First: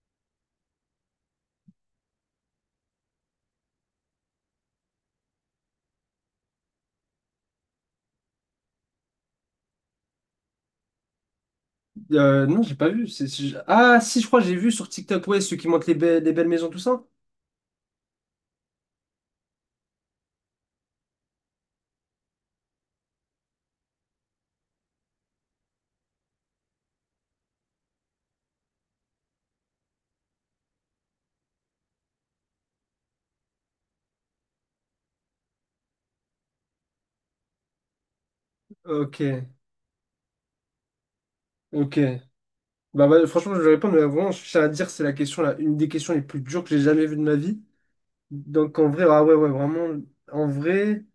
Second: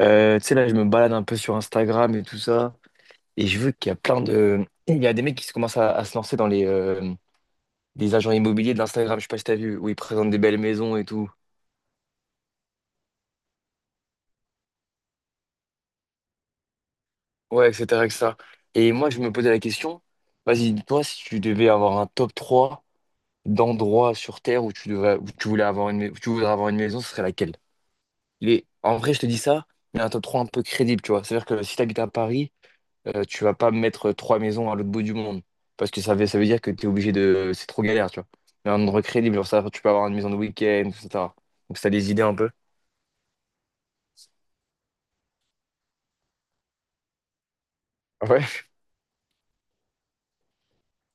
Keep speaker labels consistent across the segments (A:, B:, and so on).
A: Tu sais, là, je me balade un peu sur Instagram et tout ça, et je veux qu'il y a plein de... Il y a des mecs qui se commencent à se lancer dans les des agents immobiliers de l'Instagram, je sais pas si t'as vu, où ils présentent des belles maisons et tout.
B: Non, j'ai pas vu. Ah, si, je crois que j'ai vu sur TikTok, ouais, ceux qui montent les belles maisons, tout ça.
A: Ouais, etc., etc. Et cetera. Et moi, je me posais la question, vas-y, toi, si tu devais avoir un top 3 d'endroits sur Terre où tu devrais, où tu voulais avoir une, où tu voudrais avoir une maison, ce serait laquelle? En vrai, je te dis ça, mais un top 3 un peu crédible, tu vois. C'est-à-dire que si t'habites à Paris, tu vas pas mettre trois maisons à l'autre bout du monde. Parce que ça veut dire que tu es obligé de. C'est trop galère, tu vois. Mais un endroit
B: Ok,
A: crédible, genre ça, tu peux avoir une maison de week-end, etc. Donc ça
B: ok.
A: les idées un peu.
B: Bah, franchement, je vais répondre, mais vraiment, je tiens à dire, c'est la question, là, une des questions les plus dures que j'ai jamais vues de ma vie.
A: Ouais.
B: Donc, en vrai, ah ouais, ouais, vraiment, en vrai,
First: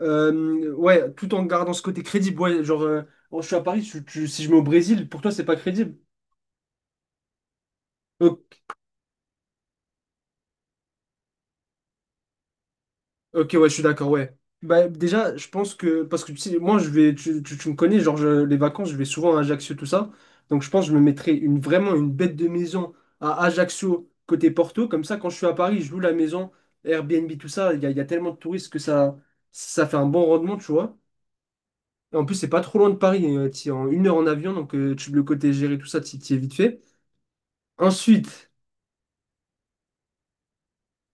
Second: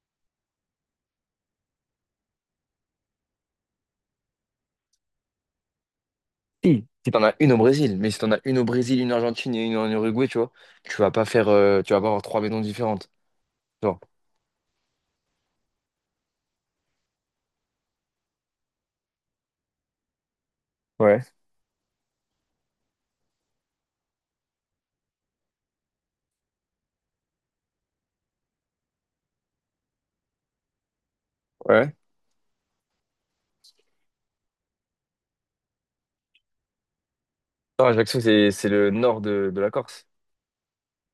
B: ouais, tout en gardant ce côté crédible, ouais, genre, oh, je suis à Paris, si je mets au Brésil, pour toi, c'est pas crédible.
A: Si, si t'en as une au Brésil, mais si t'en as
B: Ok,
A: une au Brésil, une en Argentine et une en Uruguay, tu vois, tu vas pas faire. Tu vas pas avoir trois maisons différentes.
B: ok, ouais, je suis
A: Tu vois.
B: d'accord, ouais. Bah, déjà, je pense que. Parce que tu sais, moi, je vais. Tu me connais, genre, les vacances, je vais souvent à Ajaccio, tout ça. Donc, je pense que je me
A: Ouais,
B: mettrai une, vraiment une bête de maison à Ajaccio, côté Porto. Comme ça, quand je suis à Paris, je loue la maison, Airbnb, tout ça. Il y a tellement de touristes que ça fait un bon rendement, tu vois.
A: ouais.
B: Et en plus, c'est pas trop loin de Paris. T'y es en une heure en avion, donc le côté gérer, tout ça, t'y es vite fait.
A: Non, Ajaccio, c'est
B: Ensuite,
A: c'est le nord de la Corse.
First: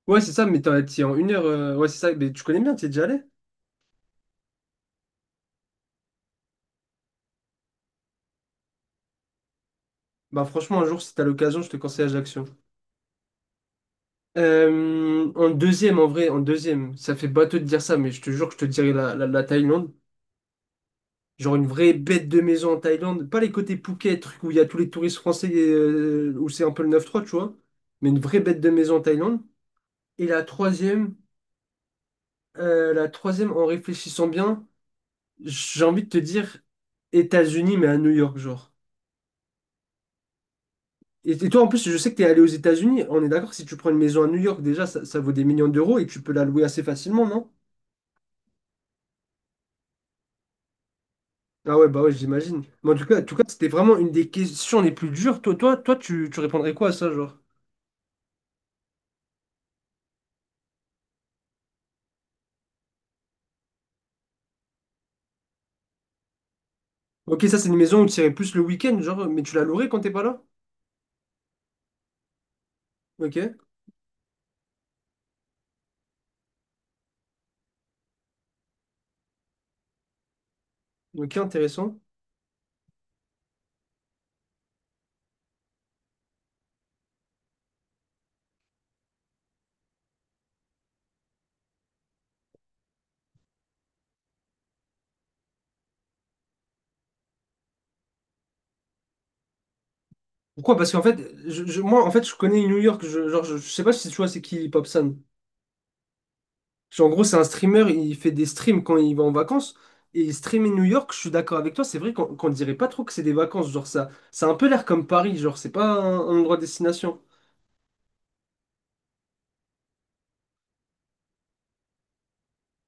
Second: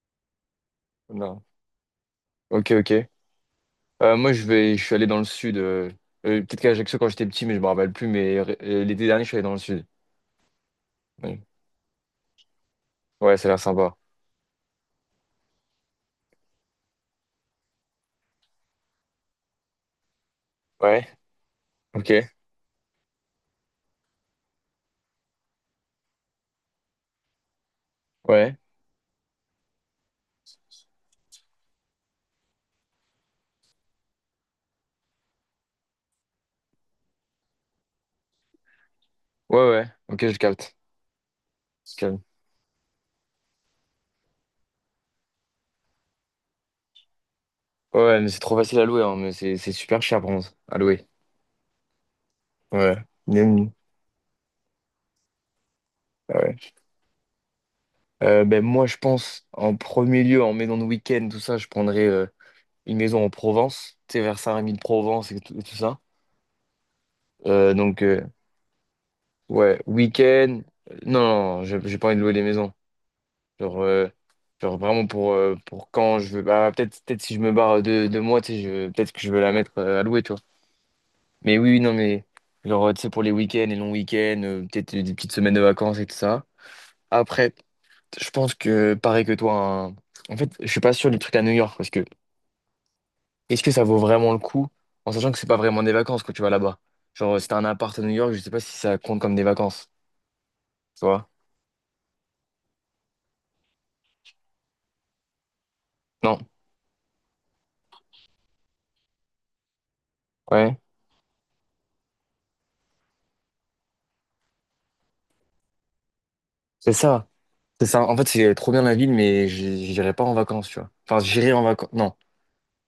B: ouais, c'est ça, mais t'y es en une heure.
A: Non.
B: Ouais, c'est ça, mais tu connais
A: Ok,
B: bien, t'y es déjà
A: ok.
B: allé?
A: Moi, je vais, je suis allé dans le sud. Peut-être qu'à Ajaccio, quand j'étais petit, mais je me rappelle plus. Mais l'été dernier, je suis allé dans le sud.
B: Bah, franchement, un jour, si t'as
A: Ouais,
B: l'occasion, je te conseille Ajaccio.
A: ouais, ça a l'air sympa.
B: En deuxième, en vrai, en deuxième, ça fait bateau de dire ça, mais je te jure que je te dirais la Thaïlande.
A: Ouais,
B: Genre une vraie
A: ok,
B: bête de maison en Thaïlande. Pas les côtés Phuket, truc où il y a tous les touristes français, où c'est un peu le 93, tu vois. Mais une vraie
A: ouais,
B: bête de maison en Thaïlande. Et la troisième, en réfléchissant bien, j'ai envie de te dire États-Unis, mais à New York, genre.
A: ouais, ouais, ok, je capte.
B: Et toi, en plus, je
A: Je
B: sais que t'es
A: capte.
B: allé aux États-Unis. On est d'accord, si tu prends une maison à New York, déjà, ça vaut des millions d'euros et tu peux la louer assez facilement, non?
A: Ouais, ouais, mais c'est trop facile à louer, hein, mais c'est super cher, bronze, à louer.
B: Ah ouais, bah ouais, j'imagine. Mais
A: Ouais,
B: en tout cas, c'était
A: Même-
B: vraiment une des questions les plus dures. Toi, toi, toi, tu
A: ouais.
B: répondrais quoi à ça, genre?
A: Ben, moi, je pense, en premier lieu, en maison de week-end, tout ça, je prendrais une maison en Provence, tu sais, vers Saint-Rémy de Provence et tout ça.
B: Ok, ça, c'est
A: Euh,
B: une maison
A: donc,
B: où tu irais plus le week-end, genre, mais tu la
A: ouais,
B: louerais quand t'es pas là?
A: week-end, non, non, j'ai pas envie de louer les maisons.
B: Ok,
A: Genre, genre vraiment pour quand je veux, bah, peut-être si je me barre de moi, tu sais, peut-être que je veux la mettre à louer, tu vois.
B: ok,
A: Mais oui, oui, non,
B: intéressant.
A: mais genre, tu sais, pour les week-ends, les longs week-ends, peut-être des petites semaines de vacances et tout ça. Après, je pense que, pareil que toi, en fait, je suis pas sûr du truc à New York parce que est-ce que ça vaut vraiment le coup en sachant que c'est pas vraiment des vacances quand tu vas là-bas? Genre, si t'as un appart à New York, je sais pas si ça compte comme des vacances,
B: Pourquoi? Parce qu'en
A: tu
B: fait,
A: vois?
B: moi, en fait, je connais New York. Je, genre, je sais pas si tu vois, c'est qui Popsan.
A: Non,
B: Genre, en gros, c'est un streamer, il fait des streams quand il va en vacances. Et streamer
A: ouais,
B: New York, je suis d'accord avec toi, c'est vrai qu'on dirait pas trop que c'est des vacances. Genre, ça a un peu l'air comme Paris, genre, c'est pas un endroit
A: c'est
B: destination.
A: ça. C'est ça. En fait, c'est trop bien la ville, mais j'irai pas en vacances, tu vois. Enfin, j'irai en vacances. Non,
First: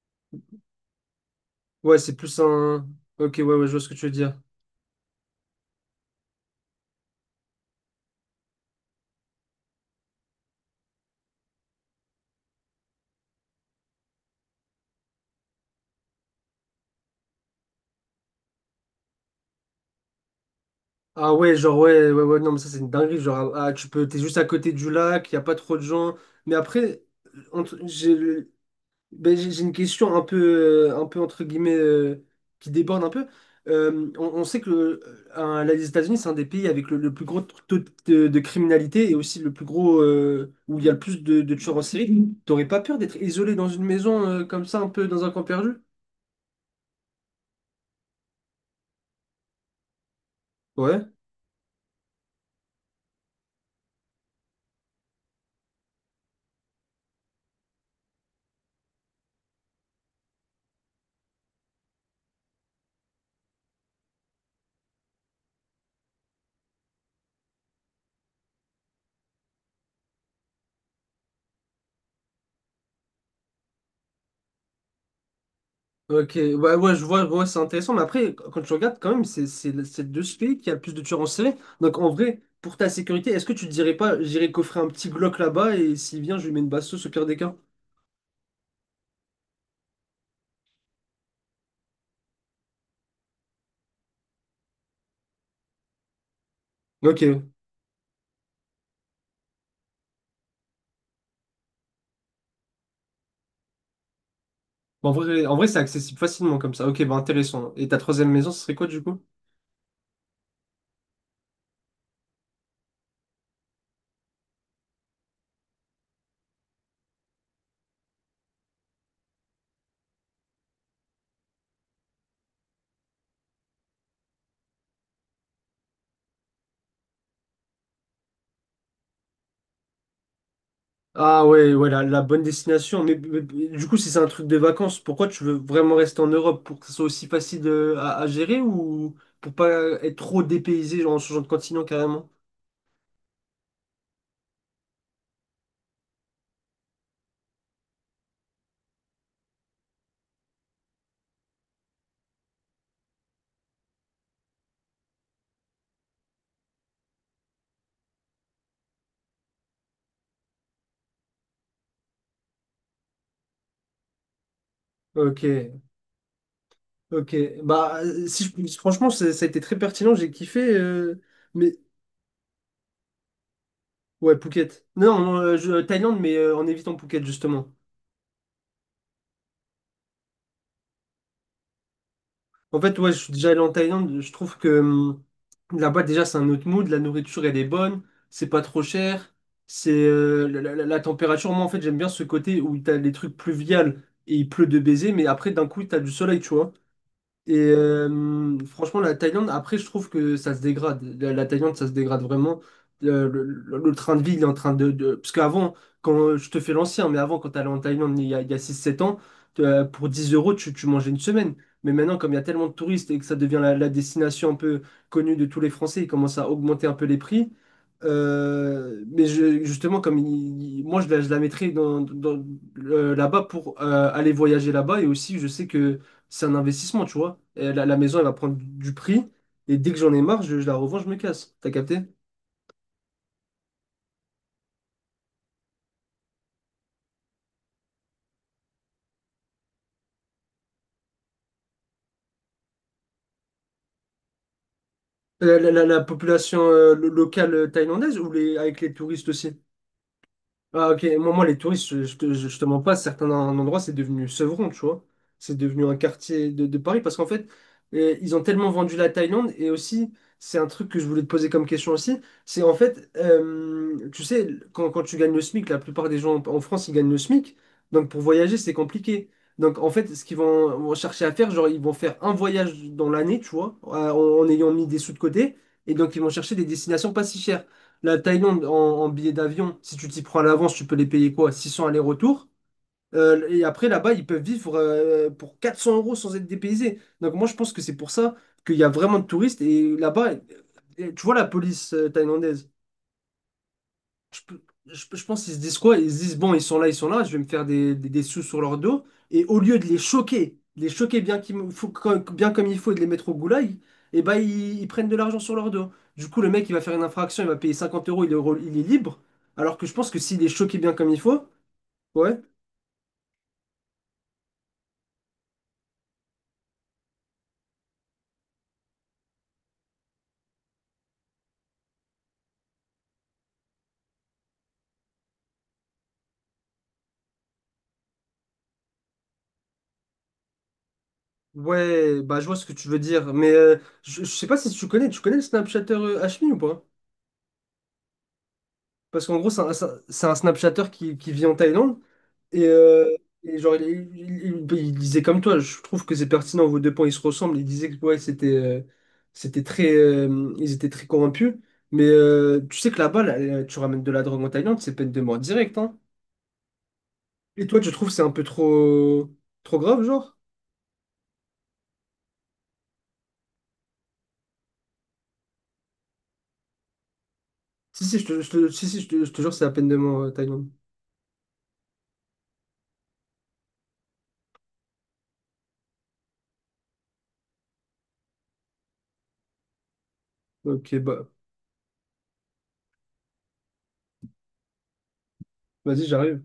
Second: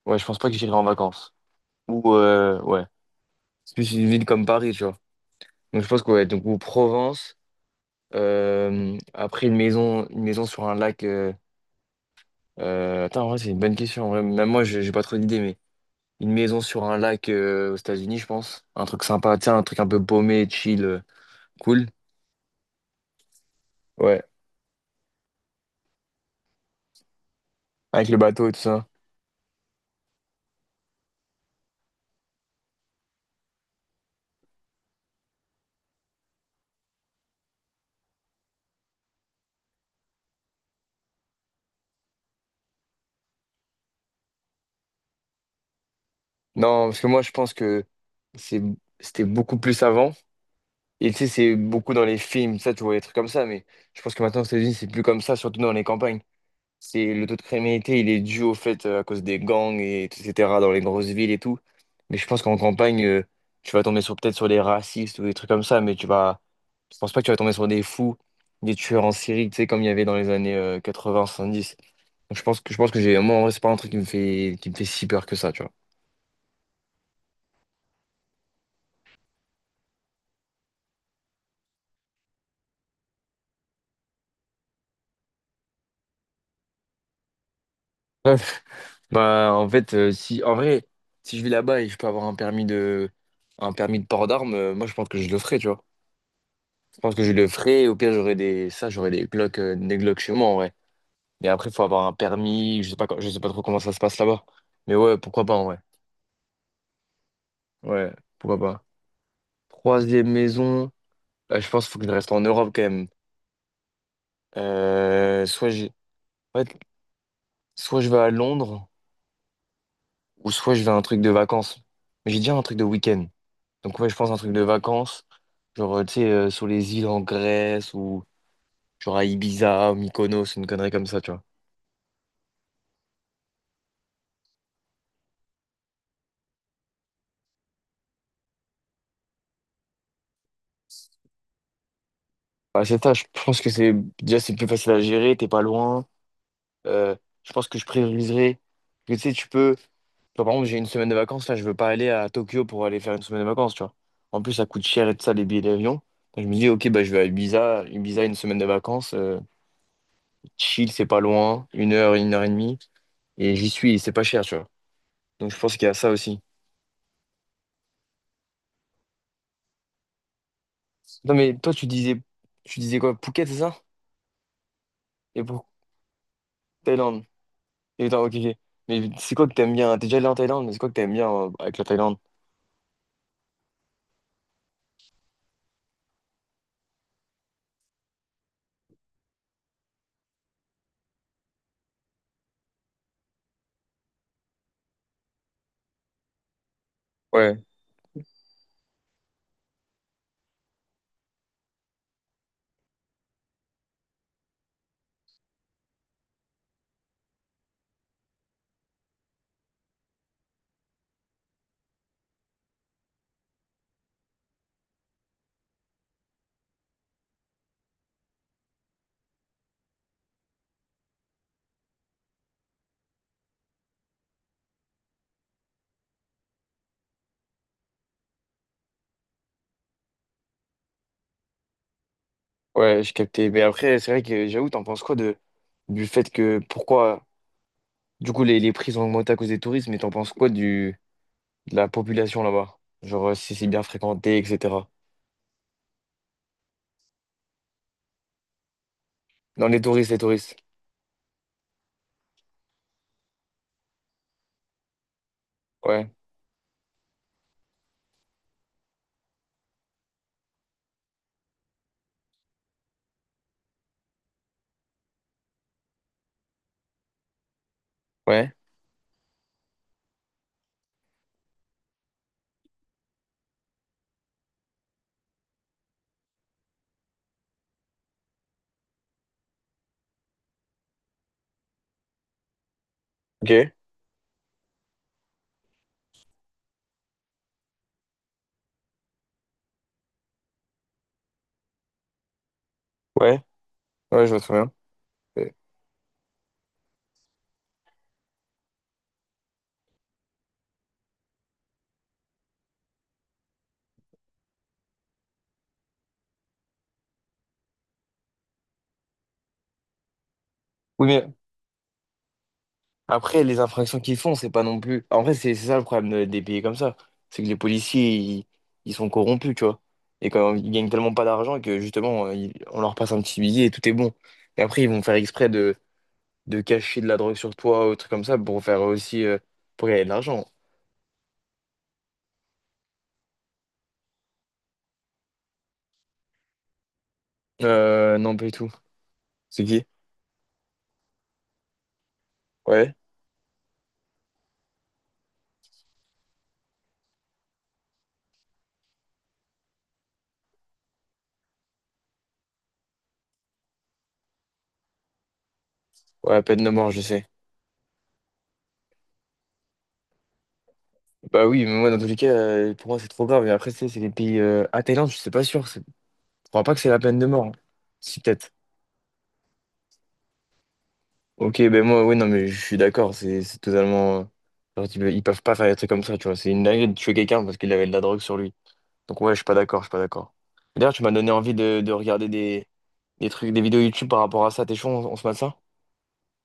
A: ouais, je pense pas que j'irai en vacances.
B: Ouais,
A: Ou,
B: c'est plus
A: ouais,
B: un. Ok, ouais, ouais, je
A: c'est
B: vois ce
A: plus
B: que tu
A: une
B: veux
A: ville
B: dire.
A: comme Paris, tu vois. Donc, je pense que, ouais, donc, ou Provence. Après, une maison sur un lac. Attends, en vrai, c'est une bonne question. En vrai. Même moi, j'ai pas trop d'idées, mais une maison sur un lac aux États-Unis, je pense. Un truc sympa, tiens, un truc un peu paumé, chill,
B: Ah ouais, genre,
A: cool.
B: ouais, ouais, ouais, non, mais ça, c'est une dinguerie. Genre, ah, ah, t'es
A: Ouais,
B: juste à côté du lac, il n'y a pas trop de gens. Mais après, entre-
A: avec
B: j'ai
A: le bateau
B: le-
A: et tout ça.
B: ben, j'ai une question un peu entre guillemets, qui déborde un peu. On sait que les États-Unis, c'est un des pays avec le plus gros taux de criminalité et aussi le plus gros, où il y a le plus de tueurs en série. T'aurais pas peur d'être isolé dans une maison, comme ça, un peu dans un camp perdu?
A: Non, parce que moi, je pense que c'est, c'était beaucoup plus avant.
B: Ouais.
A: Et tu sais, c'est beaucoup dans les films, ça, tu vois, des trucs comme ça, mais je pense que maintenant aux États-Unis, c'est plus comme ça, surtout dans les campagnes. C'est le taux de criminalité, il est dû au fait à cause des gangs et etc. dans les grosses villes et tout. Mais je pense qu'en campagne, tu vas tomber sur peut-être sur des racistes ou des trucs comme ça, mais tu vas, je pense pas que tu vas tomber sur des fous, des tueurs en série, tu sais, comme il y avait dans les années 80-70. Donc je pense que j'ai, moi, en vrai, c'est pas un truc qui me fait si peur que ça, tu vois.
B: Ok, ouais, ouais, je vois, ouais, c'est intéressant, mais après, quand tu regardes, quand même, c'est de ce pays qui a le plus de tueurs en série. Donc, en vrai, pour ta sécurité, est-ce que tu te dirais pas, j'irai coffrer un petit Glock là-bas et s'il vient, je lui mets une basse sauce au pire des cas?
A: Bref, bah en fait, si en vrai, si je vais là-bas et je peux avoir un permis de port d'armes, moi je pense que je le ferai, tu vois. Je pense
B: Ok,
A: que je le ferai. Au pire, j'aurai des Glock chez moi en vrai. Mais après, faut avoir un permis. Je sais pas, je sais pas trop comment ça se passe là-bas. Mais
B: bon,
A: ouais, pourquoi pas
B: en
A: en
B: vrai, c'est
A: vrai.
B: accessible facilement comme ça. Ok, bah intéressant. Et ta
A: Ouais,
B: troisième maison, ce
A: pourquoi
B: serait
A: pas.
B: quoi du coup?
A: Troisième maison. Je pense qu'il faut que je reste en Europe quand même. Soit j'ai, ouais, soit je vais à Londres ou soit je vais à un truc de vacances. Mais j'ai déjà un truc de week-end. Donc ouais, je pense un truc de vacances. Genre, tu sais, sur les îles en Grèce ou genre à Ibiza, Mykonos, une connerie comme ça, tu vois.
B: Ah ouais, ouais, la bonne destination. Mais du coup, si c'est un truc de vacances, pourquoi tu veux vraiment rester en Europe? Pour que ce soit aussi facile à gérer ou pour pas être trop dépaysé genre, en changeant de continent carrément?
A: Bah, c'est ça, je pense que c'est déjà c'est plus facile à gérer, t'es pas loin. Euh, je pense que je prioriserai. Parce que, tu sais, tu peux. Tu vois, par exemple, j'ai une semaine de vacances, là, je veux pas aller à Tokyo pour aller faire une semaine de vacances, tu vois. En plus, ça coûte cher et tout ça, les billets d'avion. Donc, je me dis, ok, bah, je vais à Ibiza, Ibiza, une semaine de vacances, chill, c'est pas loin, une heure et demie, et j'y suis, et c'est pas cher, tu vois.
B: Ok.
A: Donc, je pense qu'il y a ça aussi.
B: Ok, bah si je- franchement ça, ça a été très pertinent, j'ai kiffé,
A: Non, mais
B: mais
A: toi, tu disais quoi, Phuket, c'est ça?
B: ouais, Phuket. Non, non,
A: Et pour
B: Thaïlande, mais en évitant Phuket
A: Thaïlande.
B: justement.
A: Et attends, ok, ok. Mais c'est quoi que t'aimes bien? T'es déjà allé en Thaïlande, mais c'est quoi que t'aimes bien avec la Thaïlande?
B: En fait, ouais, je suis déjà allé en Thaïlande, je trouve que là-bas déjà c'est un autre mood, la nourriture elle est bonne, c'est pas trop cher, c'est la température, moi en fait j'aime bien ce côté où t'as les trucs pluviales et il pleut de baiser, mais après d'un coup t'as du soleil, tu vois. Et
A: Ouais,
B: franchement, la Thaïlande, après, je trouve que ça se dégrade. La Thaïlande, ça se dégrade vraiment. Le train de vie, il est en train. Parce qu'avant, quand je te fais l'ancien, mais avant, quand t'allais en Thaïlande, il y a six sept ans, pour 10 euros, tu mangeais une semaine. Mais maintenant, comme il y a tellement de touristes et que ça devient la destination un peu connue de tous les Français, ils commencent à augmenter un peu les prix. Mais justement, comme moi, je la mettrais là-bas pour aller voyager là-bas. Et aussi, je sais que c'est un investissement, tu vois. Et la maison, elle va prendre du prix. Et dès que j'en ai marre, je la revends, je me casse. T'as capté?
A: ouais, je captais. Mais après, c'est vrai que j'avoue, t'en penses quoi de du fait que pourquoi du coup les prix ont augmenté à cause des touristes, mais t'en penses quoi du de la population là-bas? Genre si c'est bien fréquenté, etc.
B: La population locale thaïlandaise ou avec les touristes aussi?
A: Non, les touristes, les touristes.
B: Ah, ok, moi, les touristes, je te mens pas, certains endroits, c'est devenu Sevron, tu vois. C'est devenu un
A: Ouais,
B: quartier de Paris parce qu'en fait, ils ont tellement vendu la Thaïlande et aussi, c'est un truc que je voulais te poser comme question aussi, c'est en fait, tu sais, quand tu gagnes le SMIC, la plupart des gens en France, ils gagnent le SMIC, donc pour
A: ouais,
B: voyager, c'est compliqué. Donc en fait, ce qu'ils vont chercher à faire, genre, ils vont faire un voyage dans l'année, tu vois, en ayant mis des sous de côté, et donc ils vont chercher des destinations pas si chères. La Thaïlande en billets d'avion, si tu t'y prends à l'avance, tu peux les payer quoi? 600 aller-retour.
A: ok,
B: Et après, là-bas, ils peuvent vivre pour 400 euros sans être dépaysés. Donc, moi, je pense que c'est pour ça qu'il y a vraiment de touristes. Et là-bas, et tu vois la police thaïlandaise.
A: ouais, ouais, je vois
B: Je,
A: très
B: pe-
A: bien.
B: je pense
A: Euh,
B: qu'ils se disent quoi? Ils se disent, bon, ils sont là, je vais me faire des sous sur leur dos. Et au lieu de les choquer bien, comme, bien comme il faut et de les mettre au goulag, et ben, ils prennent de l'argent sur leur dos. Du coup, le mec, il va faire une infraction, il va payer 50 euros, il est libre. Alors que je pense que s'il est choqué bien
A: Oui,
B: comme il
A: mais
B: faut, ouais.
A: après, les infractions qu'ils font, c'est pas non plus. En vrai, c'est ça le problème des pays comme ça. C'est que les policiers, ils sont corrompus, tu vois. Et quand ils gagnent tellement pas d'argent que justement, on leur passe un petit billet et tout est bon. Et après, ils vont faire exprès de cacher de la drogue sur toi ou trucs comme ça pour faire aussi pour gagner de l'argent.
B: Ouais, bah je vois ce que tu veux dire. Mais je sais pas si tu connais, tu connais le Snapchatter Hashmi ou pas?
A: Non, pas du tout.
B: Parce qu'en gros, c'est
A: C'est
B: un, c'est
A: qui?
B: un c'est un Snapchatter qui vit en Thaïlande. Et,
A: Ouais.
B: euh, et genre, il disait comme toi, je trouve que c'est pertinent, vos deux points, ils se ressemblent. Il disait que ouais, c'était c'était très, ils étaient très corrompus. Mais tu sais que là-bas, là, tu ramènes de la drogue en Thaïlande, c'est peine de mort directe. Hein.
A: Ouais, peine de mort, je sais.
B: Et toi, tu trouves que c'est un peu trop, trop grave, genre?
A: Bah oui, mais moi, dans tous les cas, pour moi, c'est trop grave. Et après, tu sais, c'est les pays. Ah, Thaïlande, je sais pas sûr. Je crois pas que c'est la peine de mort, hein.
B: Si, si,
A: Si,
B: je te, je
A: peut-être.
B: te- je te jure, c'est la peine de mort, Thaïlande.
A: Ok, ben moi, oui, non, mais je suis d'accord. C'est totalement, genre, ils peuvent pas faire des trucs comme ça, tu vois. C'est une dinguerie de tuer quelqu'un parce qu'il avait de la drogue sur lui. Donc, ouais, je suis pas d'accord, je suis pas d'accord.
B: Ok,
A: D'ailleurs, tu m'as
B: bah,
A: donné envie de regarder des trucs, des vidéos YouTube par rapport à ça. T'es chaud, on se mate ça?
B: vas-y, j'arrive.